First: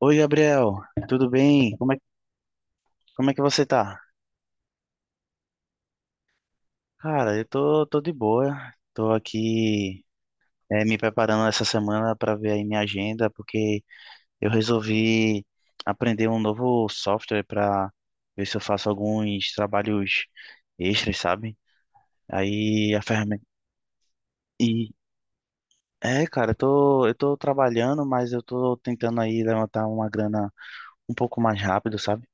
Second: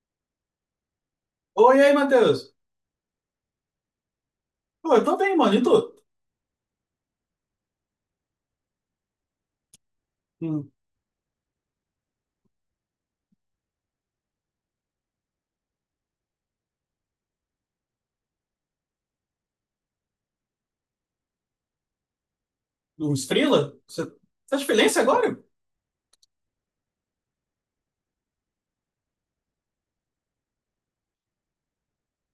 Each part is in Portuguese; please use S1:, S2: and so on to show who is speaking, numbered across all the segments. S1: Oi, Gabriel, tudo bem?
S2: Oi, e
S1: Como
S2: aí,
S1: é,
S2: Matheus?
S1: como é que você tá?
S2: Pô, eu tô bem, mano. E tu?
S1: Cara, eu tô de boa, tô aqui
S2: Hum,
S1: me preparando essa semana para ver aí minha agenda, porque eu resolvi aprender um novo software para ver se eu faço alguns trabalhos extras, sabe? Aí a
S2: uns
S1: ferramenta.
S2: freela? Você tá de
S1: E
S2: freelancer agora?
S1: É, cara, eu tô trabalhando, mas eu tô tentando aí levantar uma grana um pouco mais rápido, sabe?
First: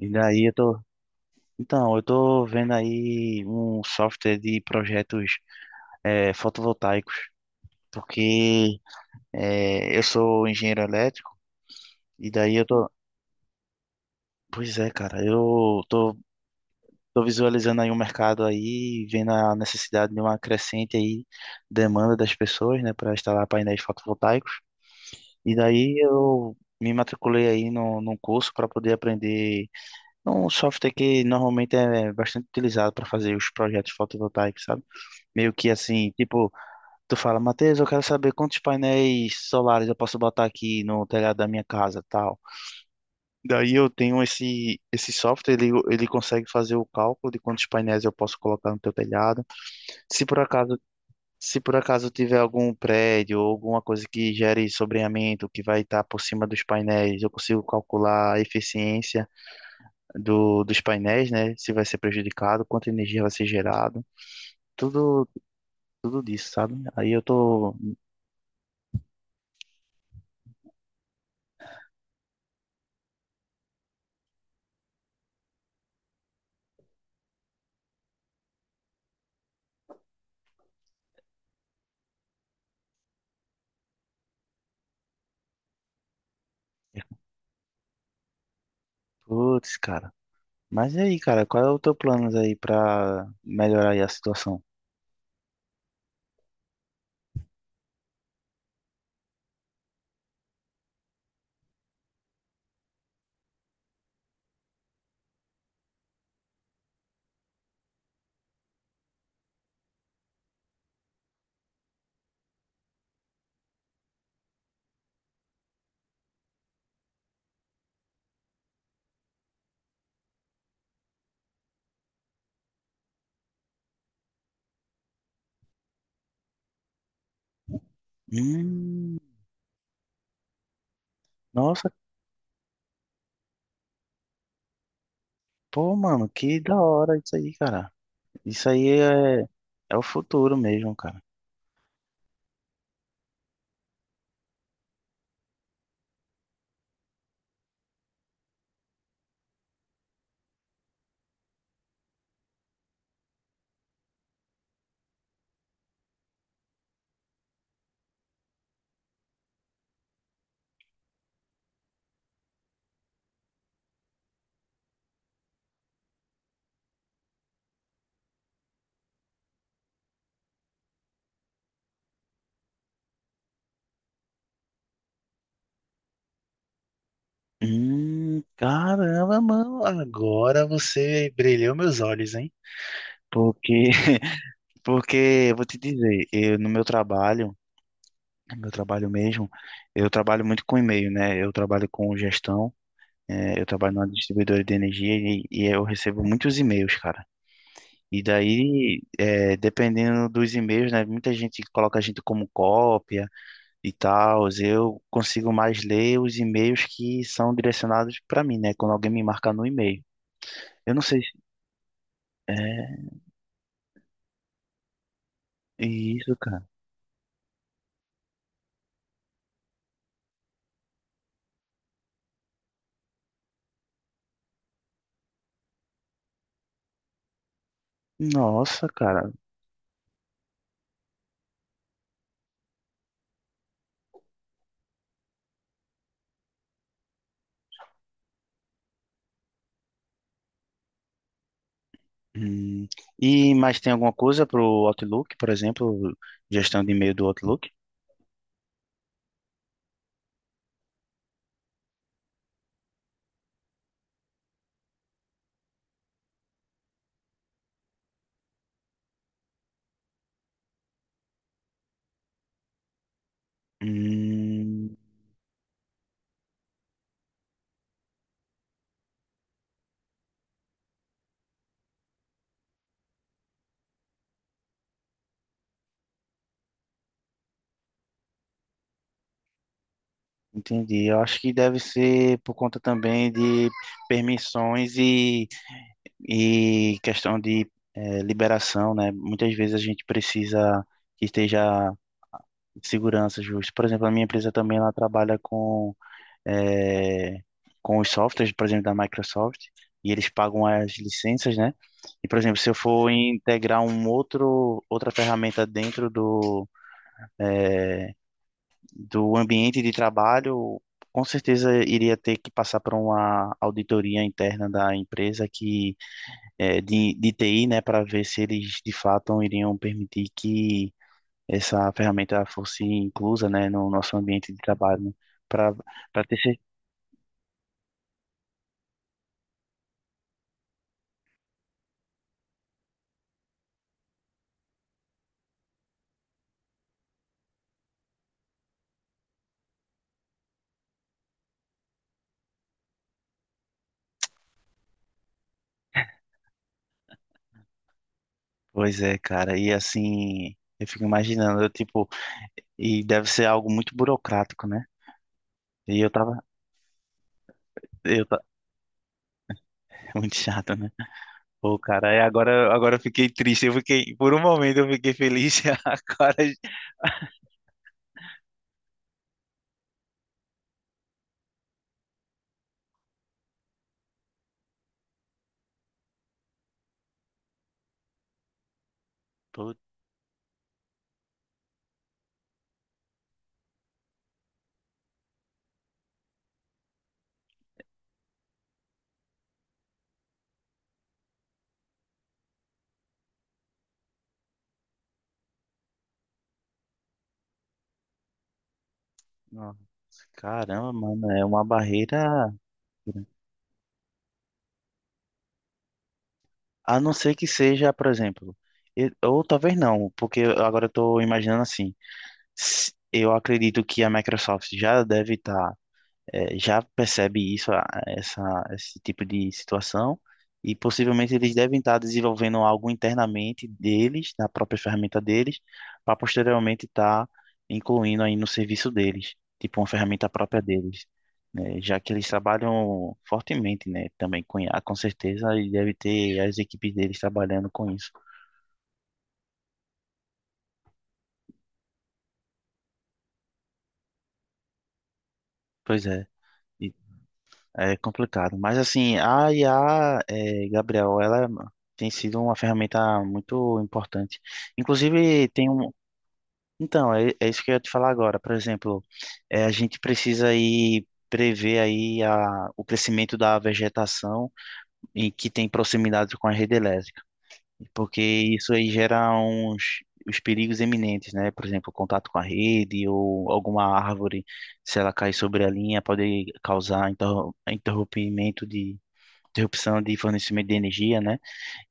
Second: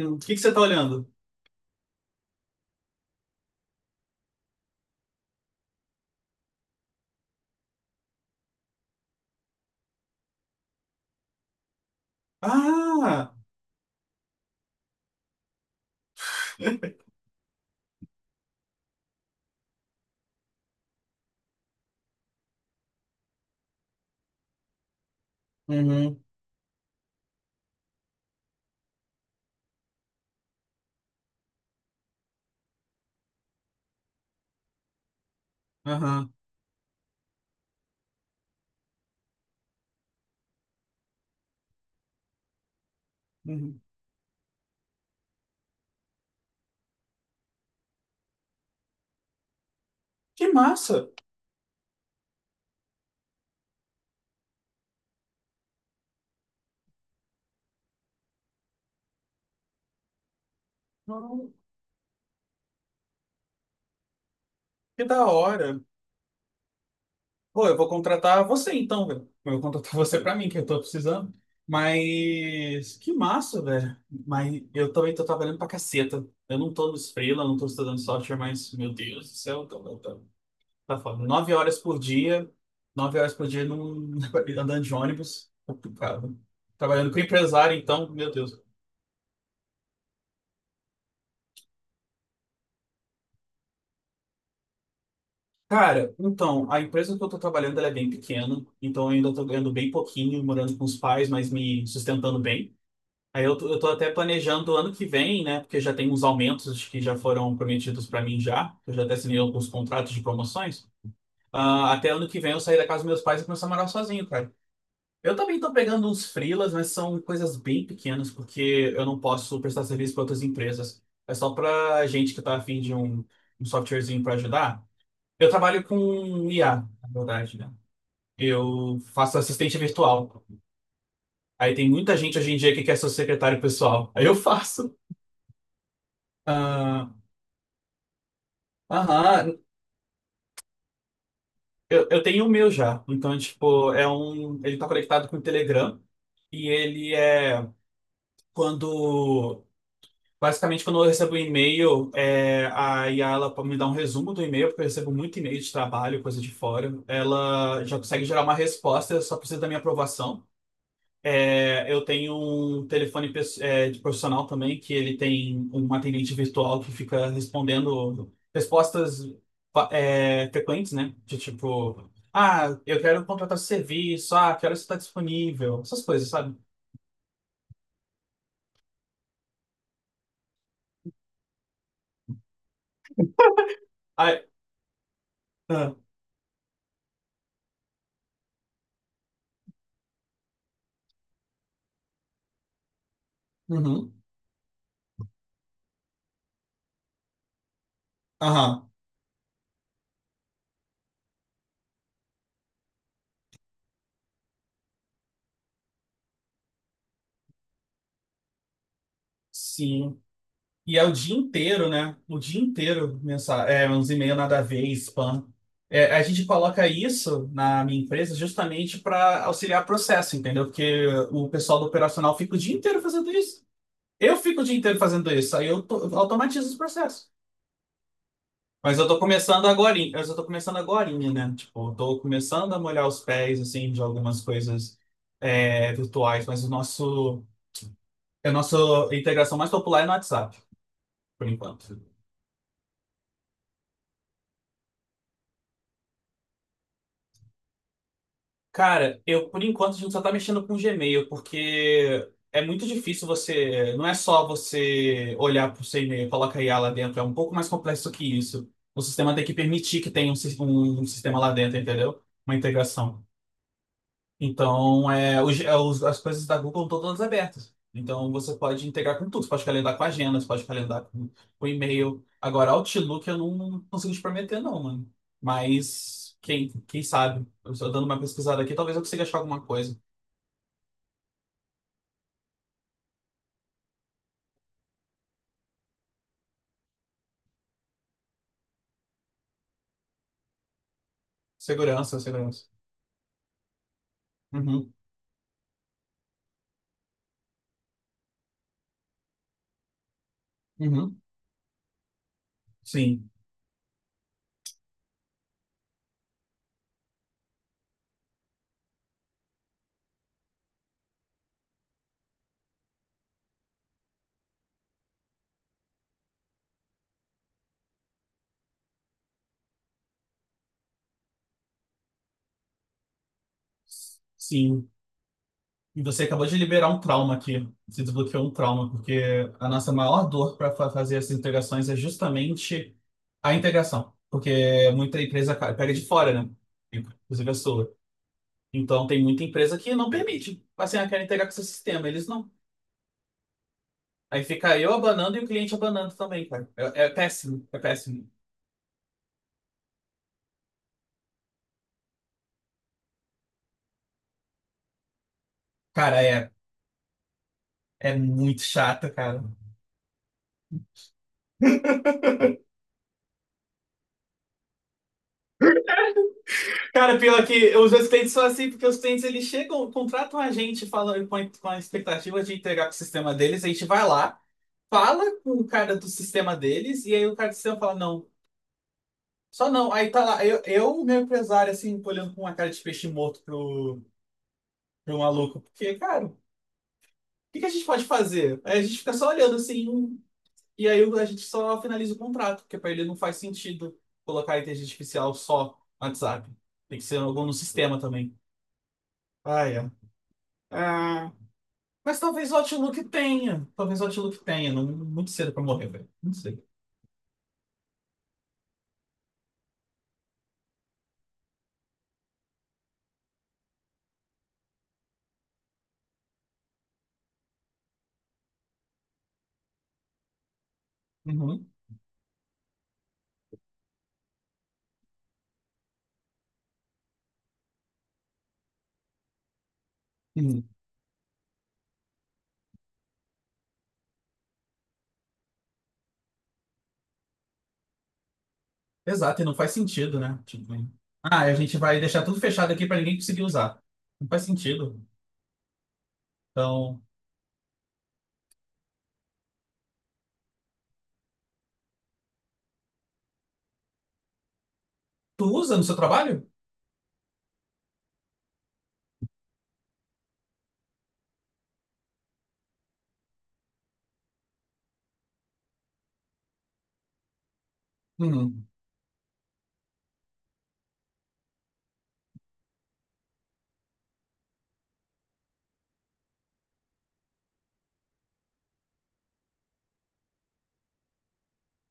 S1: E
S2: o que que
S1: daí eu
S2: você tá
S1: tô.
S2: olhando?
S1: Então, eu tô vendo aí um software de projetos fotovoltaicos, porque eu sou engenheiro elétrico e daí eu tô,
S2: Ah!
S1: pois é, cara, eu tô visualizando aí um mercado aí, vendo a necessidade de uma crescente aí demanda das pessoas, né, para instalar painéis fotovoltaicos. E daí
S2: Uhum,
S1: eu me matriculei aí no, num curso para poder aprender um software que normalmente é bastante utilizado para fazer os projetos fotovoltaicos, sabe? Meio que assim,
S2: aham.
S1: tipo, tu fala, Matheus, eu quero saber quantos painéis solares eu posso botar aqui no telhado da minha casa, tal. Daí
S2: Uhum.
S1: eu tenho esse software, ele consegue fazer o cálculo de quantos painéis eu posso colocar no teu telhado. Se por
S2: Que
S1: acaso,
S2: massa!
S1: se por acaso tiver algum prédio ou alguma coisa que gere sombreamento que vai estar por cima dos painéis, eu consigo calcular a eficiência dos painéis,
S2: Hum,
S1: né? Se vai ser prejudicado, quanta energia vai ser gerado.
S2: Que da
S1: Tudo,
S2: hora.
S1: tudo disso, sabe? Aí eu
S2: Pô,
S1: tô,
S2: eu vou contratar você então, velho. Eu vou contratar você pra mim, que eu tô precisando. Mas que massa, velho. Mas eu também tô trabalhando pra caceta. Eu não tô nos freela, não tô estudando software, mas meu Deus do céu, tô. Tá foda. Nove horas por dia, nove horas por dia num, andando de ônibus, complicado. Trabalhando com empresário, então, meu Deus.
S1: putz, cara. Mas e aí, cara, qual é o teu plano aí pra melhorar aí a situação?
S2: Cara, então, a empresa que eu tô trabalhando, ela é bem pequena, então eu ainda tô ganhando bem pouquinho, morando com os pais, mas me sustentando bem. Aí eu tô até planejando ano que vem, né, porque já tem uns aumentos que já foram prometidos pra mim já, eu já até assinei alguns contratos de promoções. Ah, até ano que vem eu sair da casa dos meus pais e começar a morar sozinho, cara. Eu também tô pegando uns freelas, mas são coisas bem pequenas, porque eu não posso prestar serviço para outras empresas. É só para gente que tá afim de um softwarezinho para ajudar. Eu trabalho com IA, na verdade, né? Eu
S1: Hum,
S2: faço assistente virtual. Aí
S1: nossa,
S2: tem muita gente hoje em dia que quer ser secretário pessoal. Aí eu faço.
S1: pô, mano, que da
S2: Ah,
S1: hora isso aí, cara. Isso aí é,
S2: Aham,
S1: é o futuro mesmo, cara.
S2: Eu tenho o meu já. Então, tipo, ele tá conectado com o Telegram. E ele é quando Basicamente, quando eu recebo um e-mail, a Yala me dá um resumo do e-mail, porque eu recebo muito e-mail de trabalho, coisa de fora. Ela já consegue gerar uma resposta, eu só precisa da minha aprovação. Eu tenho um telefone de profissional também, que ele tem um atendente virtual que fica respondendo respostas frequentes, né? De tipo, ah, eu quero contratar esse serviço, ah, que horas você está disponível, essas coisas, sabe?
S1: Caramba, mano, agora você brilhou meus olhos, hein? Porque,
S2: Ah,
S1: porque eu vou te
S2: ah,
S1: dizer, eu, no meu trabalho mesmo, eu trabalho muito com e-mail, né? Eu trabalho com gestão, eu trabalho numa
S2: uhum.
S1: distribuidora de energia e eu recebo muitos e-mails, cara. E
S2: Aham.
S1: daí, é, dependendo dos e-mails, né? Muita gente coloca a gente como cópia e tal. Eu consigo mais ler os e-mails que são direcionados para mim, né? Quando alguém me marca no e-mail.
S2: Sim.
S1: Eu
S2: E
S1: não
S2: é o
S1: sei se...
S2: dia inteiro, né? O dia
S1: É,
S2: inteiro, uns e-mail nada a ver, spam. É, a
S1: isso,
S2: gente
S1: cara.
S2: coloca isso na minha empresa justamente para auxiliar processo, entendeu? Porque o pessoal do operacional fica o dia inteiro fazendo isso. Eu fico o dia inteiro fazendo isso, aí eu automatizo os processos.
S1: Nossa,
S2: Mas eu tô
S1: cara.
S2: começando agora, eu só tô começando agora, né? Tipo, eu tô começando a molhar os pés, assim, de algumas coisas virtuais, mas o nosso, é a nossa integração mais popular é no WhatsApp, por enquanto.
S1: Hum. E mais tem alguma coisa pro Outlook, por exemplo, gestão de e-mail do Outlook?
S2: Cara, eu por enquanto a gente só tá mexendo com o Gmail, porque é muito difícil você. Não é só você olhar pro seu e-mail e colocar IA lá dentro, é um pouco mais complexo que isso. O sistema tem que permitir que tenha um sistema lá dentro, entendeu? Uma integração.
S1: Hum,
S2: Então, as coisas da Google estão todas abertas. Então, você pode integrar com tudo. Você pode calendar com a agenda, você pode calendar com e-mail. Agora, Outlook eu não consigo te prometer, não, mano. Mas, quem sabe? Eu estou dando uma pesquisada aqui, talvez eu consiga achar alguma coisa.
S1: entendi. Eu acho que deve ser por conta também de permissões e questão de liberação, né? Muitas vezes a gente precisa que esteja
S2: Segurança, segurança.
S1: segurança justa. Por exemplo, a minha empresa também ela
S2: Uhum,
S1: trabalha com, eh, com os softwares, por exemplo, da Microsoft, e eles pagam as
S2: uhum.
S1: licenças, né? E, por exemplo, se eu for
S2: Sim,
S1: integrar outra ferramenta dentro do, eh, do ambiente de trabalho, com certeza iria ter que passar por uma auditoria interna da empresa que é, de TI, né, para ver se eles de fato iriam permitir que essa ferramenta fosse inclusa, né, no nosso ambiente de
S2: sim.
S1: trabalho, né, para
S2: E
S1: para
S2: você
S1: ter
S2: acabou de
S1: certeza.
S2: liberar um trauma aqui. Você desbloqueou um trauma, porque a nossa maior dor para fazer essas integrações é justamente a integração. Porque muita empresa pega de fora, né? Inclusive a sua. Então tem muita empresa que não permite. Assim, ah, quero integrar com seu sistema. Eles não. Aí fica eu abanando e o cliente abanando também, cara. É péssimo, é péssimo.
S1: Pois é, cara, e assim, eu fico imaginando, eu, tipo, e deve ser algo muito burocrático, né? E eu
S2: Cara,
S1: tava,
S2: é
S1: eu ta-
S2: muito chato, cara.
S1: muito chato, né? Pô, cara, agora eu fiquei triste, eu fiquei, por um momento eu fiquei feliz, e agora,
S2: Cara, pior que os assistentes são assim, porque os clientes eles chegam, contratam a gente falando com a expectativa de entregar para o sistema deles, a gente vai lá, fala com o cara do sistema deles, e aí o cara do sistema fala, não, só
S1: pô,
S2: não. Aí tá lá, eu meu empresário, assim, olhando com uma cara de peixe morto pro, maluco, porque, cara, o que que a gente pode fazer? Aí a gente fica só olhando assim, e aí a gente só finaliza o contrato, porque para ele não faz sentido colocar a inteligência artificial só no WhatsApp. Tem que ser algum no sistema também.
S1: nossa,
S2: Ah, é.
S1: caramba, mano, é uma barreira.
S2: Mas talvez o Outlook tenha. Talvez o Outlook tenha. Não, muito cedo pra morrer, velho. Não sei.
S1: A não ser que seja, por exemplo, ou talvez não, porque agora eu estou imaginando assim. Eu acredito que a Microsoft já deve estar já percebe isso, essa, esse tipo de situação, e possivelmente eles
S2: Uhum.
S1: devem estar desenvolvendo algo internamente deles, na própria ferramenta deles, para posteriormente estar incluindo aí no serviço deles, tipo uma ferramenta própria
S2: Uhum.
S1: deles, né? Já que eles trabalham fortemente, né? Também com I a com certeza, e deve ter as equipes deles trabalhando com isso.
S2: Exato, e não faz sentido, né? Tipo, ah, a gente vai deixar tudo fechado aqui pra ninguém conseguir usar. Não faz sentido.
S1: Pois é. E
S2: Então,
S1: É complicado. Mas assim, a IA, é, Gabriel, ela tem sido uma ferramenta muito importante.
S2: tu
S1: Inclusive, tem
S2: usa no
S1: um.
S2: seu trabalho?
S1: Então, é, é isso que eu ia te falar agora. Por exemplo, é, a gente precisa aí prever aí o crescimento da vegetação e que tem proximidade com a rede elétrica, porque
S2: Uhum.
S1: isso aí gera uns os perigos iminentes, né? Por exemplo, contato com a rede ou alguma árvore, se ela cair sobre a linha, pode causar interro- interrompimento de interrupção de fornecimento de energia, né?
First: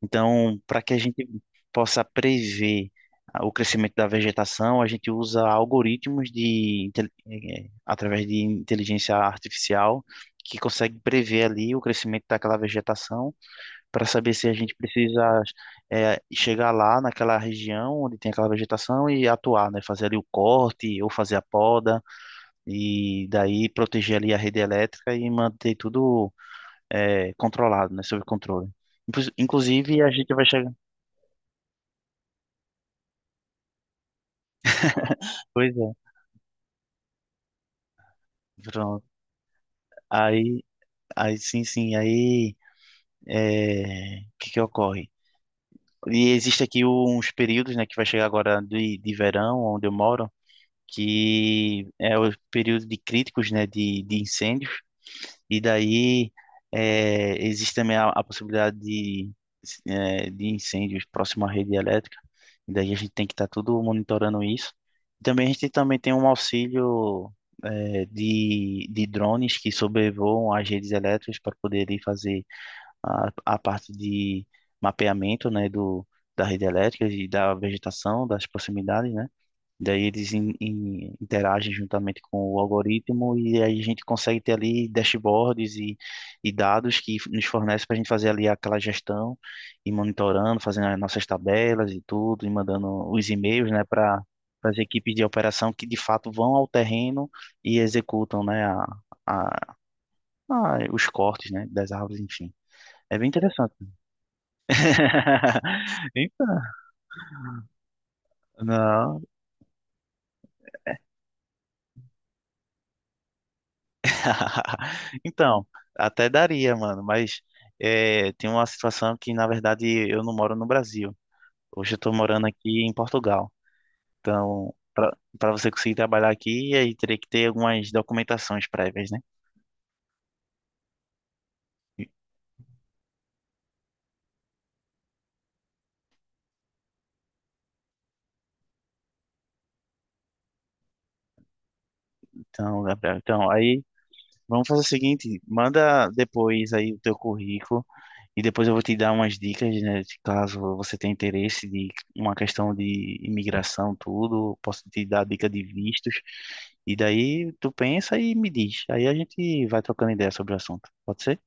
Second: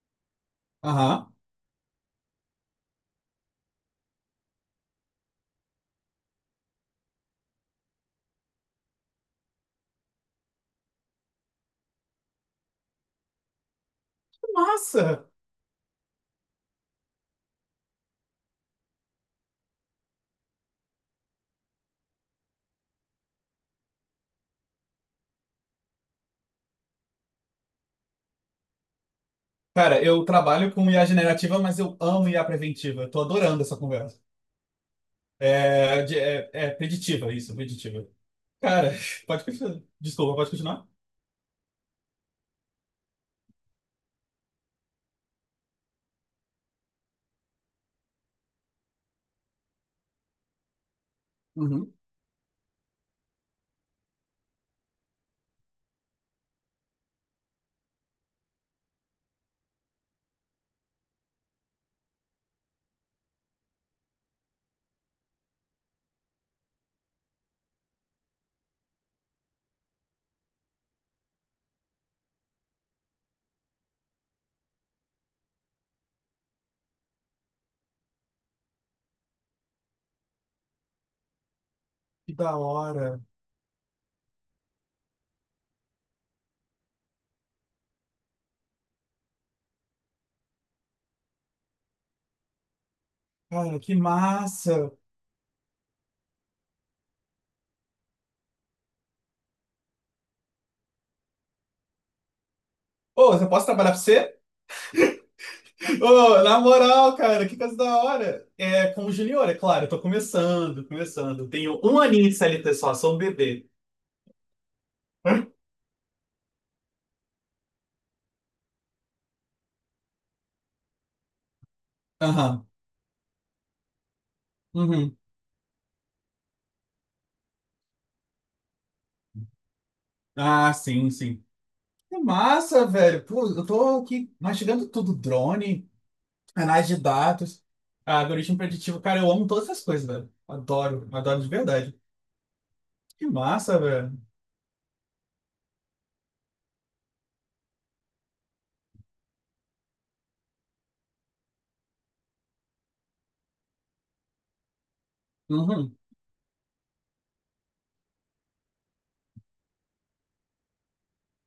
S1: Então, para que a gente
S2: Aham.
S1: possa prever o crescimento da vegetação, a gente usa algoritmos de, intel- eh, eh, através de inteligência artificial que consegue prever ali o crescimento daquela vegetação para saber se a gente
S2: Massa!
S1: precisa chegar lá naquela região onde tem aquela vegetação e atuar, né? Fazer ali o corte ou fazer a poda e daí proteger ali a rede elétrica e manter tudo é, controlado, né? Sob controle.
S2: Cara,
S1: Inclusive, a
S2: eu
S1: gente vai chegar.
S2: trabalho com IA generativa, mas eu amo IA preventiva. Eu tô adorando essa conversa.
S1: Pois é,
S2: É, é preditiva, isso, preditiva. Cara,
S1: pronto.
S2: pode continuar. Desculpa, pode
S1: Aí,
S2: continuar?
S1: aí sim, sim. Aí, é, o que que ocorre? E existe aqui uns períodos, né, que vai chegar agora de verão, onde eu moro, que
S2: Uhum.
S1: é o período de críticos, né, de incêndio. E daí existe também a possibilidade de, de incêndios próximo à rede elétrica. E daí a gente tem que estar tudo monitorando isso. Também a gente também tem um auxílio de drones que sobrevoam as redes elétricas para poder ir fazer a parte de mapeamento, né, do, da rede elétrica e da vegetação, das proximidades, né? Daí eles interagem juntamente
S2: Que
S1: com
S2: da
S1: o
S2: hora.
S1: algoritmo e aí a gente consegue ter ali dashboards e dados que nos fornecem para a gente fazer ali aquela gestão e monitorando, fazendo as nossas tabelas e tudo, e mandando os e-mails,
S2: Cara,
S1: né,
S2: que
S1: para as
S2: massa.
S1: equipes de operação que de fato vão ao terreno e executam, né, a, os cortes, né, das árvores, enfim. É bem
S2: Ô, eu posso
S1: interessante.
S2: trabalhar pra você? Ô, na
S1: Então,
S2: moral, cara, que coisa da hora. É, como
S1: não.
S2: junior, é claro, eu tô começando, começando. Tenho um aninho de CLT só, sou um bebê.
S1: Então, até daria, mano, mas é, tem uma situação que, na verdade, eu não moro no Brasil. Hoje eu tô morando
S2: Aham.
S1: aqui em Portugal. Então, para
S2: Uhum.
S1: para você conseguir trabalhar aqui, aí teria que ter algumas documentações prévias, né?
S2: Ah, sim, sim. Que massa, velho. Pô, eu tô aqui mastigando tudo. Drone, análise de dados, algoritmo preditivo. Cara, eu amo todas essas coisas, velho. Adoro, adoro de verdade.
S1: Então, Gabriel,
S2: Que
S1: então,
S2: massa,
S1: aí
S2: velho.
S1: vamos fazer o seguinte, manda depois aí o teu currículo. E depois eu vou te dar umas dicas, né, de caso você tenha interesse de uma questão de imigração, tudo, posso te dar dica de
S2: Uhum.
S1: vistos. E daí tu pensa e me diz. Aí a gente vai trocando ideia sobre o assunto. Pode ser?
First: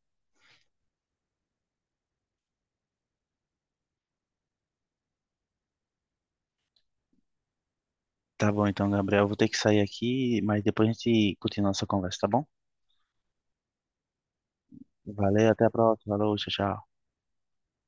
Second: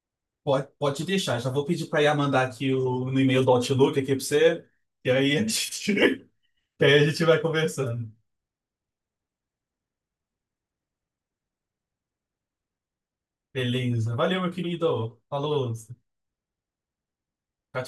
S2: Pode, pode deixar. Já vou pedir pra IA mandar aqui no e-mail do Outlook aqui pra você. E aí a gente, e aí a gente vai conversando.
S1: Tá bom, então, Gabriel, eu vou ter que sair aqui, mas depois a gente continua nossa conversa, tá bom?
S2: Beleza. Valeu, meu querido.
S1: Valeu, até a
S2: Falou.
S1: próxima. Falou, tchau, tchau.
S2: Tchau, tchau.